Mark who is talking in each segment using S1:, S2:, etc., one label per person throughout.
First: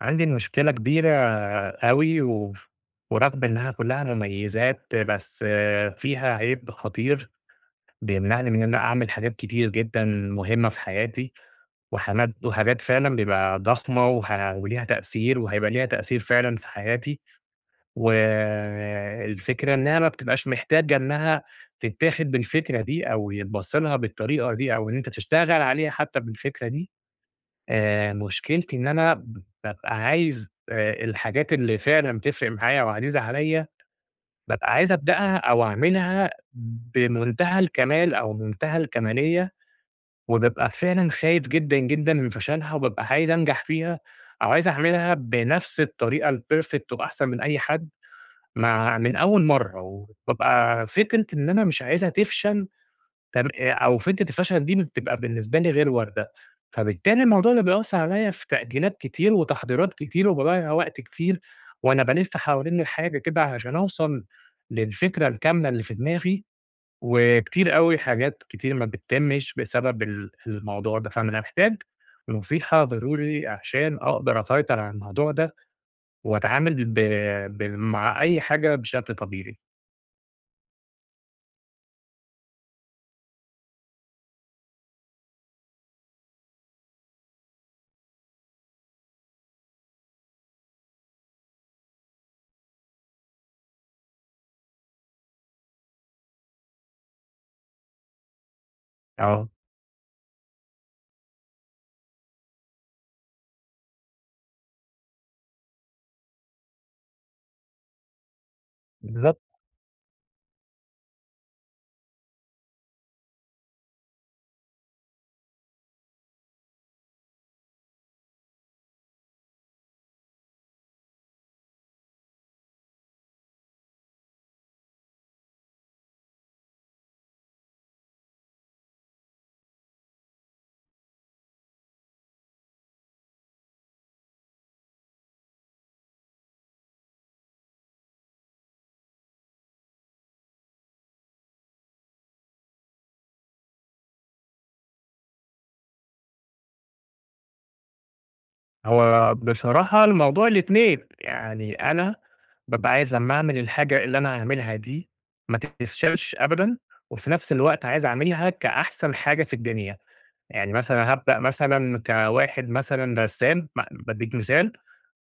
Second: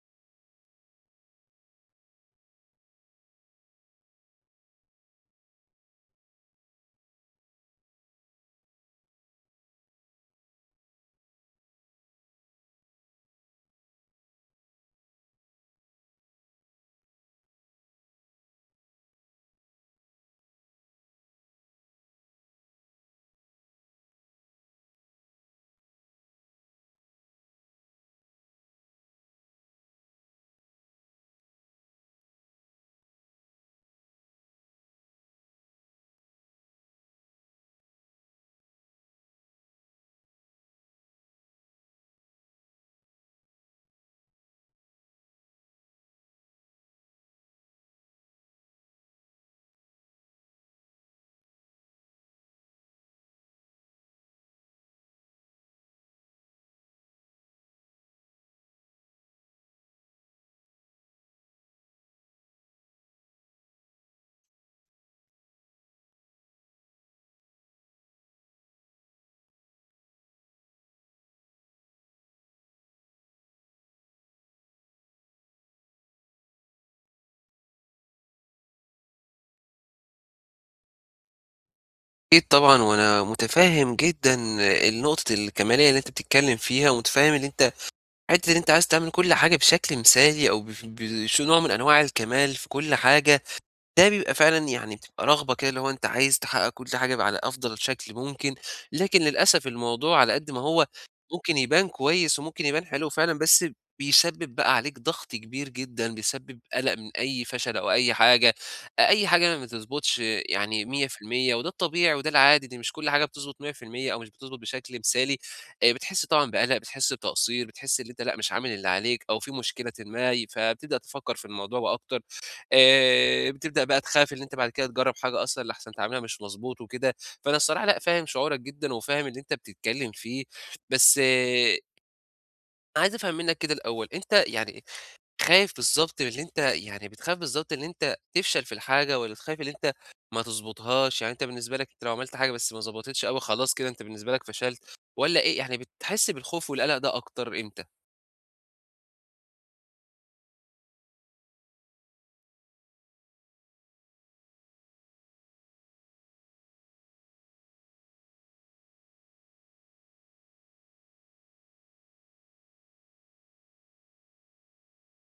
S1: عندي مشكلة كبيرة أوي ورغم إنها كلّها مميزات، بس فيها عيب خطير بيمنعني من إن أنا أعمل حاجات كتير جدًا مهمة في حياتي، وحاجات فعلًا بيبقى ضخمة وليها تأثير، وهيبقى ليها تأثير فعلًا في حياتي، والفكرة إنها ما بتبقاش محتاجة إنها تتاخد بالفكرة دي، أو يتبص لها بالطريقة دي، أو إن أنت تشتغل عليها حتى بالفكرة دي. مشكلتي إن أنا بابقى عايز الحاجات اللي فعلًا بتفرق معايا وعزيزة عليّا، بابقى عايز أبدأها أو أعملها بمنتهى الكمال أو منتهى الكمالية، وبابقى فعلًا خايف جدًا، جدًا من فشلها، وبابقى عايز أنجح فيها، أو عايز أعملها بنفس الطريقة الperfect وأحسن من أي حد، مع من أول مرّة، وبابقى فكرة إن أنا مش عايزها تفشل. تم أو فكرة الفشل دي بتبقى بالنسبة لي غير واردة، فبالتالي الموضوع ده بيأثّر عليَّ في تأجيلات كتير وتحضيرات كتير، وباضيّع وقت كتير، وأنا بالِف حوالين الحاجة كده علشان أوصل للفكرة الكاملة اللي في دماغي، وكتير أوي حاجات كتير ما بتتمِّش بسبب الموضوع ده، فأنا محتاج نصيحة ضروري عشان أقدر أسيطر على الموضوع ده، وأتعامل ب مع أي حاجة بشكل طبيعي.
S2: أكيد طبعًا، وأنا متفهم جدًا النقطة الكمالية اللي أنت بتتكلم فيها، ومتفهم إن أنت حتة إن أنت عايز تعمل كل حاجة بشكل مثالي أو بف بش نوع من أنواع الكمال في كل حاجة، ده بيبقى فعلًا يعني بتبقى رغبة كده اللي هو أنت عايز تحقق كل حاجة على أفضل شكل ممكن، لكن
S1: آه.
S2: للأسف الموضوع على قد ما هو ممكن يبان كويس وممكن يبان حلو فعلًا، بس بيسبب بقى عليك ضغط كبير جدًا، بيسبب قلق من أي فشل أو أي حاجة، أي
S1: بالضبط.
S2: حاجة ما بتضبطش يعني 100% وده الطبيعي وده العادي، دي مش كل حاجة بتضبط 100% أو مش بتضبط بشكل مثالي، بتحس طبعًا بقلق، بتحس بتقصير، بتحس إن أنت لأ، مش عامل اللي عليك أو في مشكلةٍ ما، فبتبدأ تفكر في الموضوع أكتر. بتبدأ بقى تخاف إن أنت بعد كده تجرّب حاجة أصلًا لأحسن تعملها مش مضبوط وكده، فأنا الصراحة لأ، فاهم شعورك جدًا وفاهم اللي أنت بتتكلم فيه، بس عايز أفهم منّك كده الأول، أنت يعني خايف بالضبط من اللي أنت يعني بتخاف بالضبط إن أنت تفشل في الحاجة والّا تخاف إن أنت ما تضبطهاش؟ يعني أنت بالنسبة لك أنت لو عملت حاجة بس ما ضبطتش أوي خلاص كده أنت بالنسبة لك فشلت والّا إيه؟ يعني بتحس بالخوف والقلق ده أكتر إمتى؟
S1: هو بصراحة الموضوع الاتنين، يعني أنا بابقى عايز لمّا أعمل الحاجة اللي أنا هاعملها دي ما تفشلش أبدًا، وفي نفس الوقت عايز أعملها كأحسن حاجة في الدنيا، يعني مثلًا هابدأ مثلًا كواحد مثلًا رسام، بادّيك مثال،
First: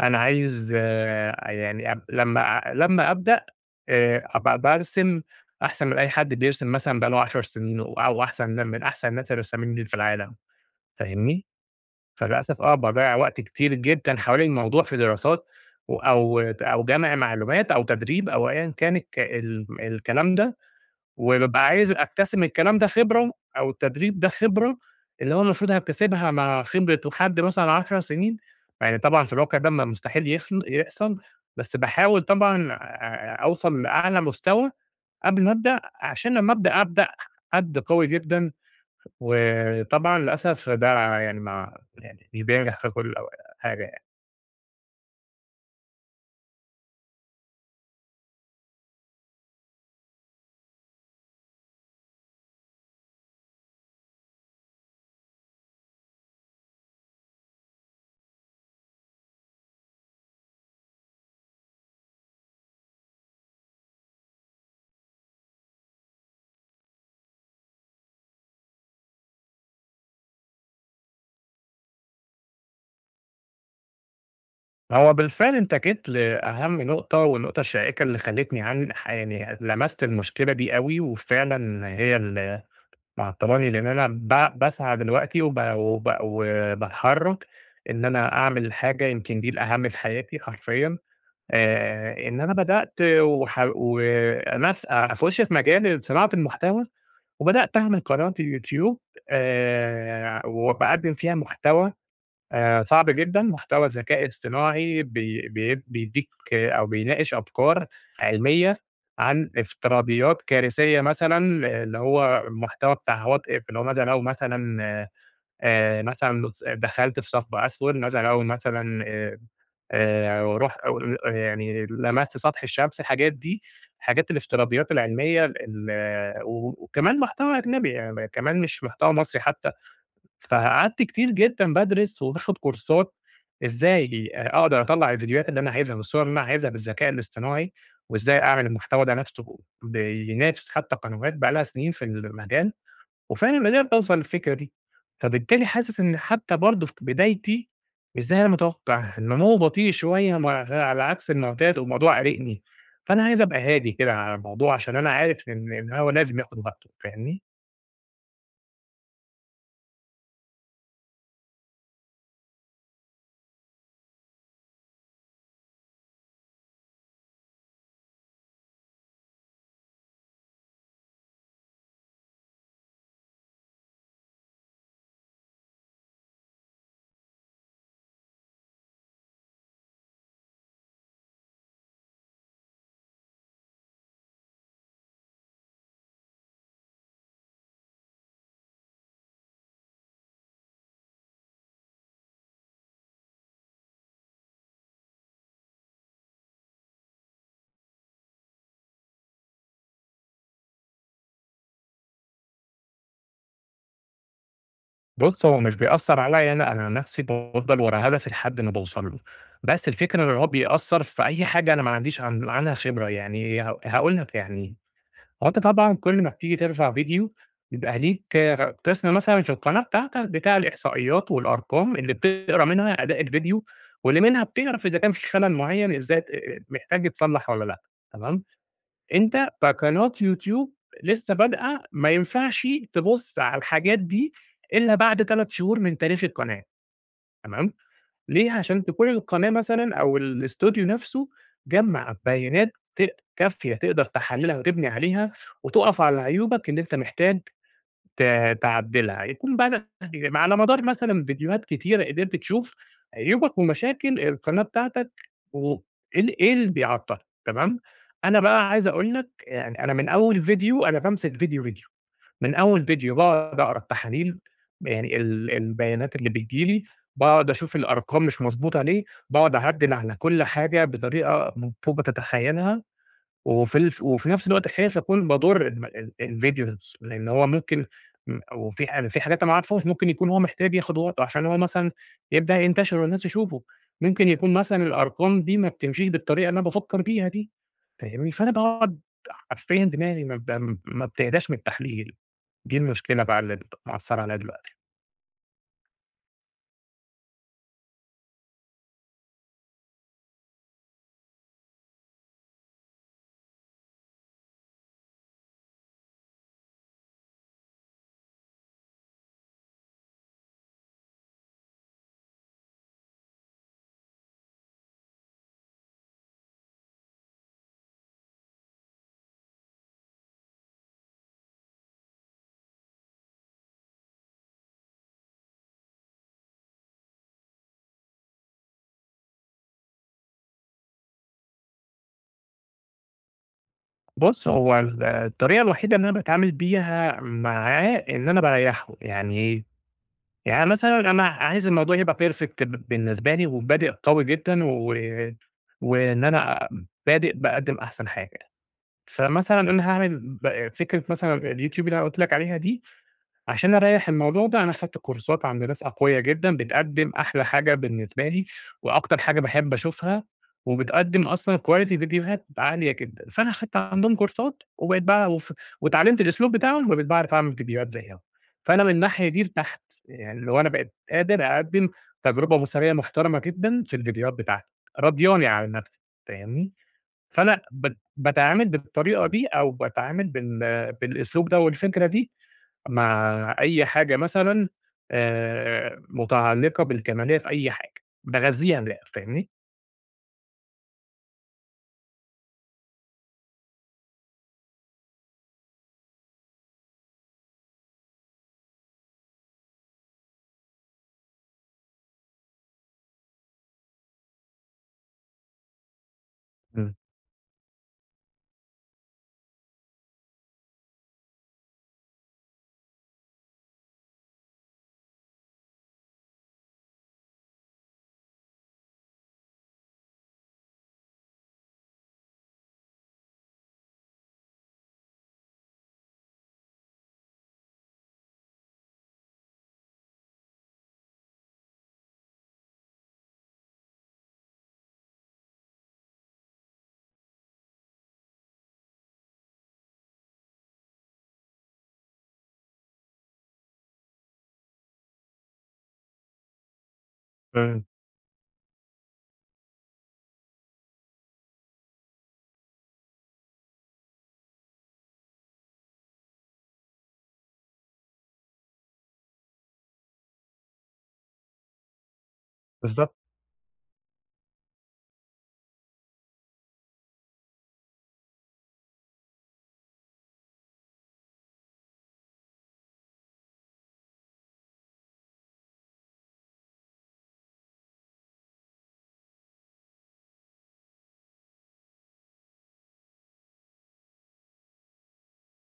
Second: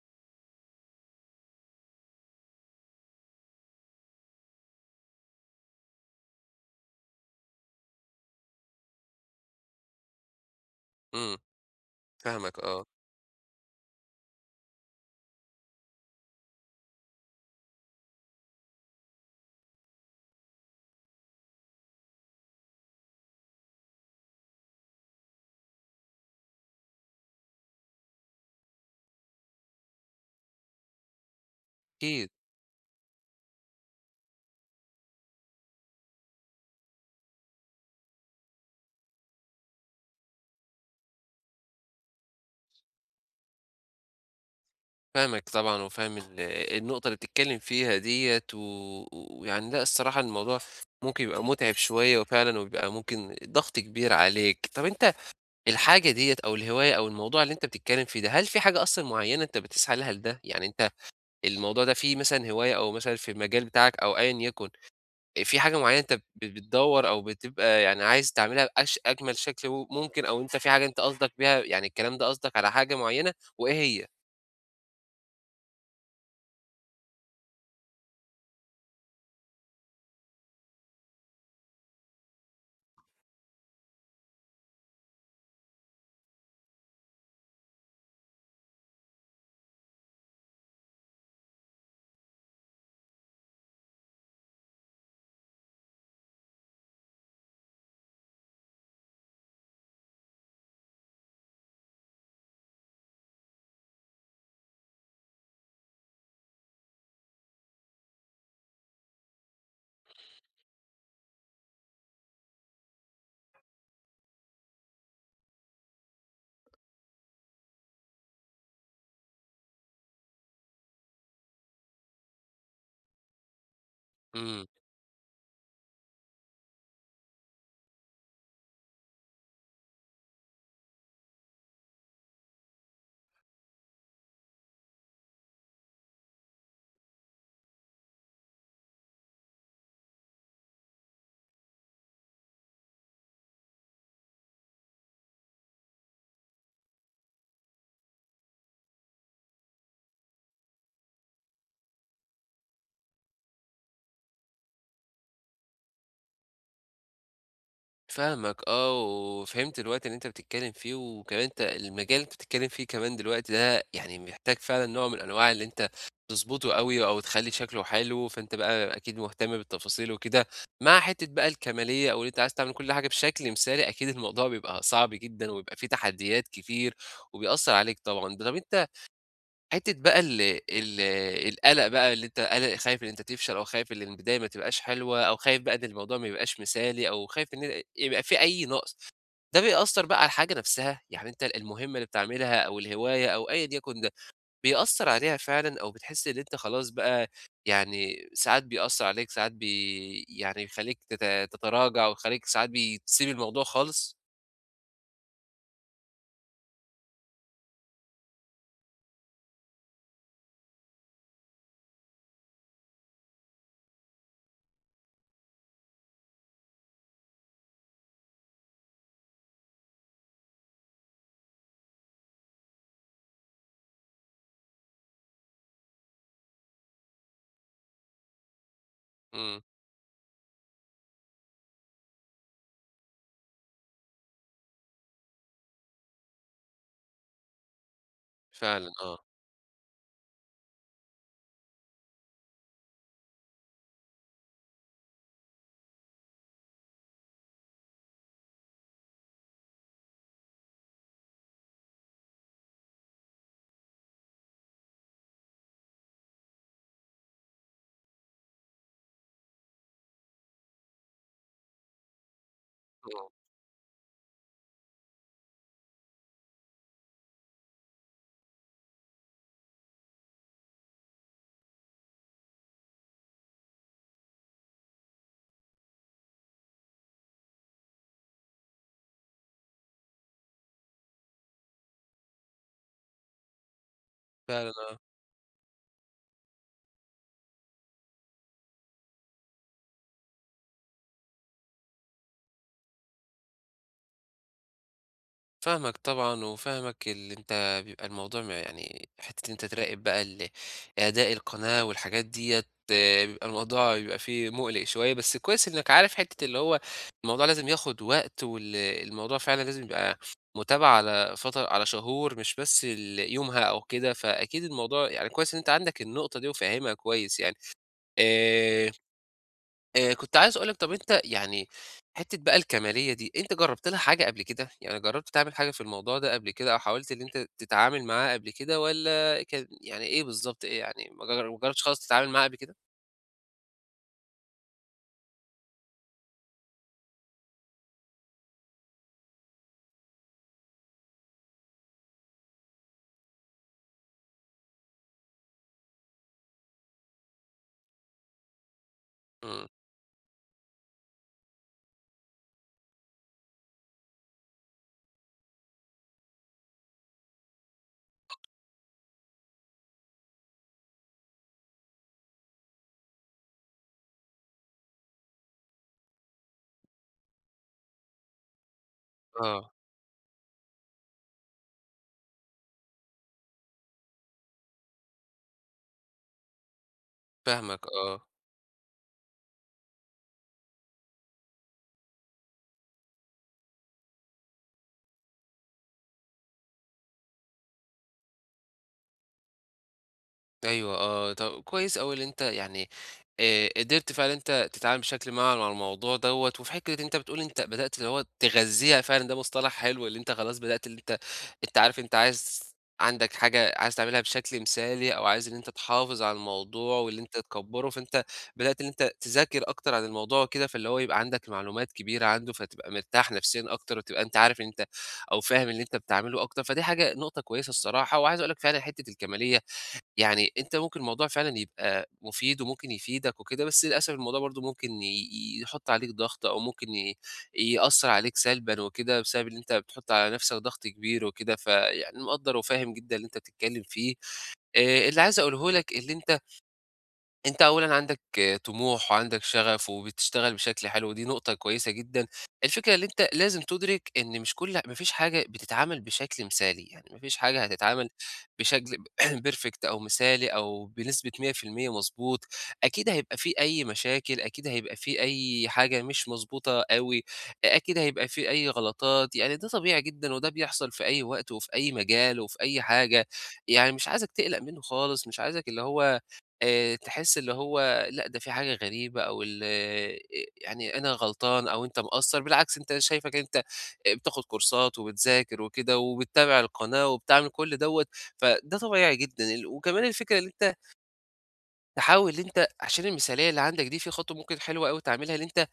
S1: أنا عايز يعني لمّا لمّا أبدأ أبقى بارسم أحسن من أي حد بيرسم مثلًا بقى له 10 سنين، أو أحسن من أحسن الناس الرسّامين في العالم،
S2: إمم.
S1: فاهمني؟
S2: فاهمك
S1: فللأسف
S2: آه.
S1: باضيّع وقت كتير جدًا حوالين الموضوع في دراسات و أو أو جمع معلومات أو تدريب أو أيًا كان الكلام ده، وبابقى عايز أكتسب الكلام ده خبرة، أو التدريب ده خبرة، اللي هو المفروض هاكتسبها مع خبرة حد مثلًا 10 سنين، يعني طبعًا في الواقع ده مستحيل يحصل، بس باحاول
S2: أكيد.
S1: طبعًا أوصل لأعلى مستوى قبل ما أبدأ، عشان لمّا أبدأ، أبدأ حد قوي جدًا، وطبعًا للأسف ده يعني ما يعني مش بينجح في كل أو حاجة يعني.
S2: فاهمك طبعًا وفاهم النقطة اللي بتتكلم فيها ديّة ويعني لأ الصراحة الموضوع ممكن يبقى مُتعِب شوية وفعلًا وبيبقى ممكن ضغط كبير عليك. طَب أنت الحاجة ديّة أو الهواية أو الموضوع اللي أنت بتتكلم فيه ده، هل في حاجة أصلًا معيّنة أنت بتسعى لها لده؟ يعني أنت الموضوع ده فيه مثلًا هواية أو مثلًا في المجال بتاعك أو أيًا يكن، في حاجة معيّنة أنت بتدوّر أو بتبقى يعني عايز تعملها أجمل شكل ممكن أو أنت في حاجة أنت قصدك بيها يعني الكلام ده قصدك على حاجة معيّنة وإيه هي؟
S1: هو بالفعل أنت جيت لأهم نقطة والنقطة الشائكة اللي خلّتني عن ح يعني لمست المشكلة دي أوي، وفعلًا هي اللي معطّلاني، لإن أنا باسعى دلوقتي وب وب وباتحرّك إن أنا أعمل حاجة يمكن دي الأهم في حياتي حرفيًا. إن أنا بدأت وأنا أخُش في مجال صناعة المحتوى، وبدأت أعمل قناة يوتيوب، وباقدّم فيها محتوى صعب جدًا، محتوى ذكاء اصطناعي بي بي بيدّيك أو بيناقش أفكار علمية عن افتراضيات كارثية مثلًا، اللي هو المحتوى بتاع what if، اللي هو ماذا لو مثلًا مثلًا دخلت في ثقب أسود، ماذا لو مثلًا وأروح أو ل يعني لمَسْت سطح الشمس، الحاجات دي، حاجات
S2: إمم.
S1: الافتراضيات العلمية وكمان محتوى أجنبي، يعني كمان مش محتوى مصري حتى، فقعدت كتير جدًا بادرس وباخد كورسات إزاي أقدر أطلّع الفيديوهات اللي أنا عايزها والصور اللي أنا عايزها بالذكاء الاصطناعي، وإزاي أعمل المحتوى ده نفسه بينافس حتى قنوات بقى لها سنين في المجال. وفعلًا بدأت أوصل للفكرة دي، فبالتالي حاسس إن حتى برضه في بدايتي مش زي ما أنا متوقع، النمو بطيء شوية، مع على عكس المعتاد، والموضوع قلقني، فأنا عايز أبقى هادي كده على الموضوع، عشان أنا عارف إن هو لازم ياخد وقته، فاهمني؟
S2: فاهمك آه. وفهمت الوقت اللي أنت بتتكلّم فيه، وكمان أنت المجال اللي أنت بتتكلّم فيه كمان دلوقتي ده يعني محتاج فعلًا نوع من أنواع اللي أنت تضبطه أوي أو تخلّي شكله حلو، فأنت بقى أكيد مهتم بالتفاصيل وكده، مع حتّة بقى الكمالية أو اللي أنت عايز تعمل كل حاجة بشكل مثالي، أكيد الموضوع بيبقى صعب جدًا وبيبقى فيه تحديات كتير وبيأثّر عليك طبعًا. ده طَب أنت حتّة بقى ال ال القلق بقى اللي أنت قلق خايف إن أنت تفشل أو خايف البداية ما تبقاش حلوة أو خايف بقى إن الموضوع ما يبقاش مثالي أو خايف إن يبقى في أي نقص، ده بيأثّر بقى على الحاجة نفسها؟ يعني أنت المهمة اللي بتعملها أو الهواية أو أيًا يكن ده، بيأثّر عليها فعلًا أو بتحس إن أنت خلاص بقى يعني ساعات بيأثّر عليك، ساعات يعني بيخلّيك تتراجع ويخلّيك ساعات بتسيب الموضوع خالص؟
S1: بُص، هو مش بيأثّر عليّا أنا، أنا نَفْسي بافضل ورا هدفي لحد ما باوصل له، بس الفكرة إن هو بيأثّر في أي حاجة أنا ما عنديش عنها خبرة، يعني هاقول لك يعني، هو أنت طبعًا كل ما بتيجي ترفع فيديو، بيبقى ليك قسم مثلًا في القناة بتاعتك بتاع الإحصائيات والأرقام اللي بتقرا منها أداء الفيديو، واللي منها بتعرف إذا كان في خلل معيّن، إزاي محتاج يتصلّح والّا لأ، تمام؟ أنت
S2: إمم.
S1: كقناة يوتيوب لسه بادئة ما ينفعش تبُص على الحاجات دي إلا بعد 3 شهور من تاريخ القناة، تمام. ليه؟ عشان
S2: فعلًا
S1: تكون
S2: آه.
S1: القناة مثلًا أو الإستوديو نفسه جمّع بيانات كافية تقدر تحلّلها وتبني عليها، وتُقف على عيوبك اللي أنت محتاج ت تعدّلها، يكون بقى يعني على مدار مثلًا فيديوهات كتيرة قدرت تشوف عيوبك ومشاكل القناة بتاعتك، وإيه إيه اللي بيعطّلك، تمام؟ أنا بقى عايز أقول لك يعني، أنا من أول فيديو أنا بامسك فيديو، فيديو. من أول فيديو
S2: إمم.
S1: باقعد أقرا التحاليل، يعني البيانات اللي بتيجي لي، باقعد أشوف الأرقام مش مضبوطة ليه، باقعد أعدِّل على كل حاجة بطريقة فوق ما تتخيّلها، وفي نفس الوقت خايف أكون باضُر الم ال الفيديو نفسه، لإن هو ممكن، وفي ح في حاجات أنا ما أعرفهاش، ممكن يكون هو محتاج ياخد وقته عشان هو مثلًا يبدأ ينتشر والناس تشوفه، ممكن يكون مثلًا
S2: فعلًا.
S1: الأرقام دي ما بتمشيش بالطريقة اللي أنا بافكّر بيها دي، فاهمني؟ فأنا باقعد حرفيًا دماغي ما بتهداش من التحليل. دي المشكلة بقى اللي مأثّرة عليّا دلوقتي.
S2: فاهمك طبعًا، وفاهمك اللي أنت بيبقى الموضوع يعني حتّة إن أنت تراقب بقى أداء القناة والحاجات ديّة، بيبقى الموضوع بيبقى فيه مُقلق شوية، بس كويس إنّك عارف حتّة اللي هو الموضوع لازم ياخُد وقت، وال الموضوع فعلًا لازم يبقى متابعة على فتر على شهور مش بس يومها أو كده، فأكيد الموضوع يعني كويس إن أنت عندك النقطة دي وفاهمها كويس يعني. آآ كنت عايز أقول لك طَب أنت يعني حتّة بقى الكمالية دي، أنت جرّبت لها حاجة قبل كده؟ يعني جرّبت تعمل حاجة في الموضوع ده قبل كده أو حاولت إن أنت تتعامل معاه قبل كده والّا كان يعني إيه بالضبط، إيه يعني ما جرّبتش خالص تتعامل معاه قبل كده؟
S1: بُص، هو الطريقة الوحيدة اللي أنا باتعامل بيها معاه إن أنا باريّحه، يعني إيه، يعني مثلًا أنا عايز الموضوع يبقى perfect بالنسبة لي، وبادئ قوي جدًا، وإن أنا بادئ باقدّم أحسن حاجة. فمثلًا
S2: إمم.
S1: أنا هاعمل فكرة مثلًا الYouTube اللي أنا قُلت لك عليها دي، عشان أريّح الموضوع ده أنا خدت كورسات عند ناس أقويا جدًا، بتقدّم أحلى حاجة بالنسبة لي، وأكتر حاجة باحب أشوفها، وبتقدّم أصلًا quality فيديوهات عالية جدًا، فأنا خدت عندهم كورسات، وبقيت بقى واتعلّمت الأسلوب بتاعهم، وبقيت باعرف أعمل فيديوهات زيّهم، فأنا من الناحية دي
S2: آه.
S1: ارتحت، يعني اللي هو أنا بقيت قادر أقدّم تجربة بصرية محترمة جدًا في الفيديوهات بتاعتي، راضياني عن نفسي، فاهمني؟ فأنا
S2: فاهمك، آه.
S1: باتعامل بالطريقة دي، أو باتعامل بالأسلوب ده والفكرة دي مع أي حاجة مثلًا متعلقة بالكمالية في أي حاجة، باغذّيها من الآخر، فاهمني؟
S2: أيوه آه، طب كويس أوي اللي أنت يعني قدرت فعلًا أنت تتعامل بشكل ما مع الموضوع دوّة، وفي حتّة أنت بتقول أنت بدأت اللي هو تغذيها فعلًا ده مصطلح حلو، اللي أنت خلاص بدأت اللي أنت أنت عارف أنت عايز عندك حاجة عايز تعملها بشكل مثالي أو عايز إن أنت تحافظ على
S1: إمم،
S2: الموضوع واللي أنت تكبّره، فأنت بدأت إن أنت تذاكر أكتر عن الموضوع وكده، فاللي هو يبقى عندك معلومات كبيرة عنده، فتبقى مرتاح نفسيًا أكتر وتبقى أنت عارف ان أنت أو فاهم اللي أنت بتعمله أكتر، فدي حاجة نقطة كويسة الصراحة، وعايز أقول لك فعلًا حتّة الكمالية يعني أنت ممكن الموضوع فعلًا يبقى مفيد وممكن يفيدك وكده، بس للأسف الموضوع برضه ممكن يحُط عليك ضغط أو ممكن يأثّر عليك سلبًا وكده، بسبب إن أنت بتحُط على نَفْسك ضغط كبير وكده، فيعني مقدّر وفاهم جدًا اللي أنت بتتكلّم فيه. اللي عايز أقوله لك اللي أنت أنت أولًا عندك طموح وعندك شغف وبتشتغل بشكل حلو، ودي نقطة كويسة جدًا. الفكرة اللي أنت لازم تُدرك إن مش كل ما فيش حاجة بتتعمل بشكل مثالي، يعني ما فيش حاجة
S1: إمم،
S2: هتتعمل بشكل perfect أو مثالي أو بنسبة 100% مضبوط، أكيد هيبقى في أي مشاكل، أكيد هيبقى في أي حاجة مش مضبوطة أوي، أكيد هيبقى في أي غلطات، يعني ده طبيعي جدًا وده بيحصل في أي وقت وفي أي مجال وفي أي
S1: بالضبط،
S2: حاجة، يعني مش عايزك تقلق منه خالص، مش عايزك اللي هو تحس اللي هو لأ، ده في حاجة غريبة أو ال يعني أنا غلطان أو أنت مقصّر، بالعكس أنت شايفك أنت بتاخد كورسات وبتذاكر وكده وبتتابع القناة وبتعمل كل دوّة، فده طبيعي جدًا. وكمان الفكرة اللي أنت تحاول إن أنت عشان المثالية اللي عندك دي، في خطوة ممكن حلوة أوي تعملها، اللي أنت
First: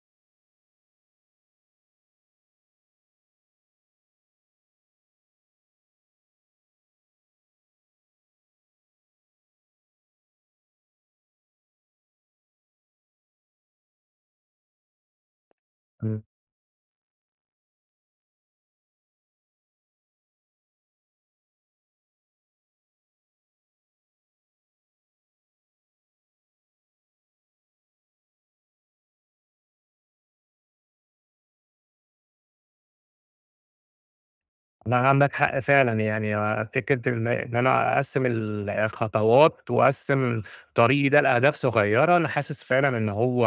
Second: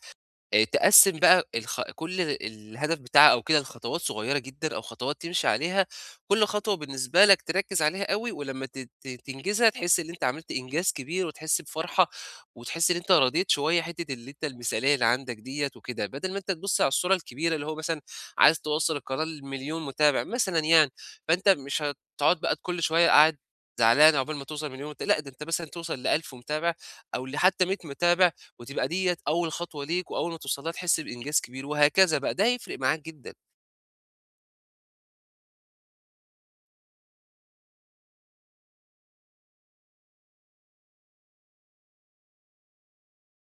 S2: تقسّم بقى كل الهدف بتاعها أو كده لخطوات صغيّرة جدًا أو خطوات تمشي عليها، كل خطوة بالنسبة لك تركّز عليها أوي ولمّا ت ت تنجزها تحس إن أنت عملت إنجاز كبير وتحس بفرحة، وتحس إن أنت رضيت شوية حتّة اللي أنت المثالية اللي عندك ديّة وكده،
S1: إمم.
S2: بدل ما أنت تبُص على الصورة الكبيرة اللي هو مثلًا عايز توصّل القناة ل1.000.000 متابع مثلًا يعني، فأنت مش هتقعد بقى كل شوية قاعد زعلان عقبال ما توصل ل1.000.000 لأ ده أنت مثلًا توصل ل1000 متابع أو لحتّى 100 متابع وتبقى ديّة أول خطوة ليك، وأول ما توصل لها تحس بإنجاز كبير، وهكذا بقى، ده هيفرق معاك جدًا.
S1: لأ عندك حق فعلًا، يعني فكرة إن أنا أقسّم الخطوات وأقسّم طريقي ده لأهداف صغيّرة، أنا حاسس فعلًا إن هو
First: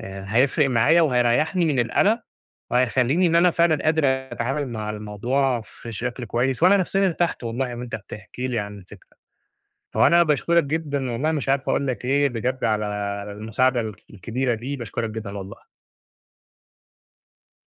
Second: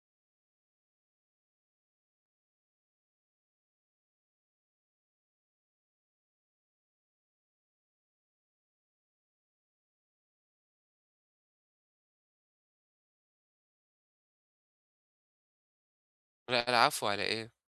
S1: هيفرق معايا وهيريّحني من القلق، وهيخلّيني إن أنا فعلًا قادر أتعامل مع الموضوع في شكل كويس، وأنا نفسيًا ارتحت والله وأنت بتحكي لي عن الفكرة. هو أنا باشكرك جدًا والله، مش عارف أقول لك إيه بجد على المساعدة الكبيرة دي، باشكرك جدًا والله.
S2: لأ العفو على إيه؟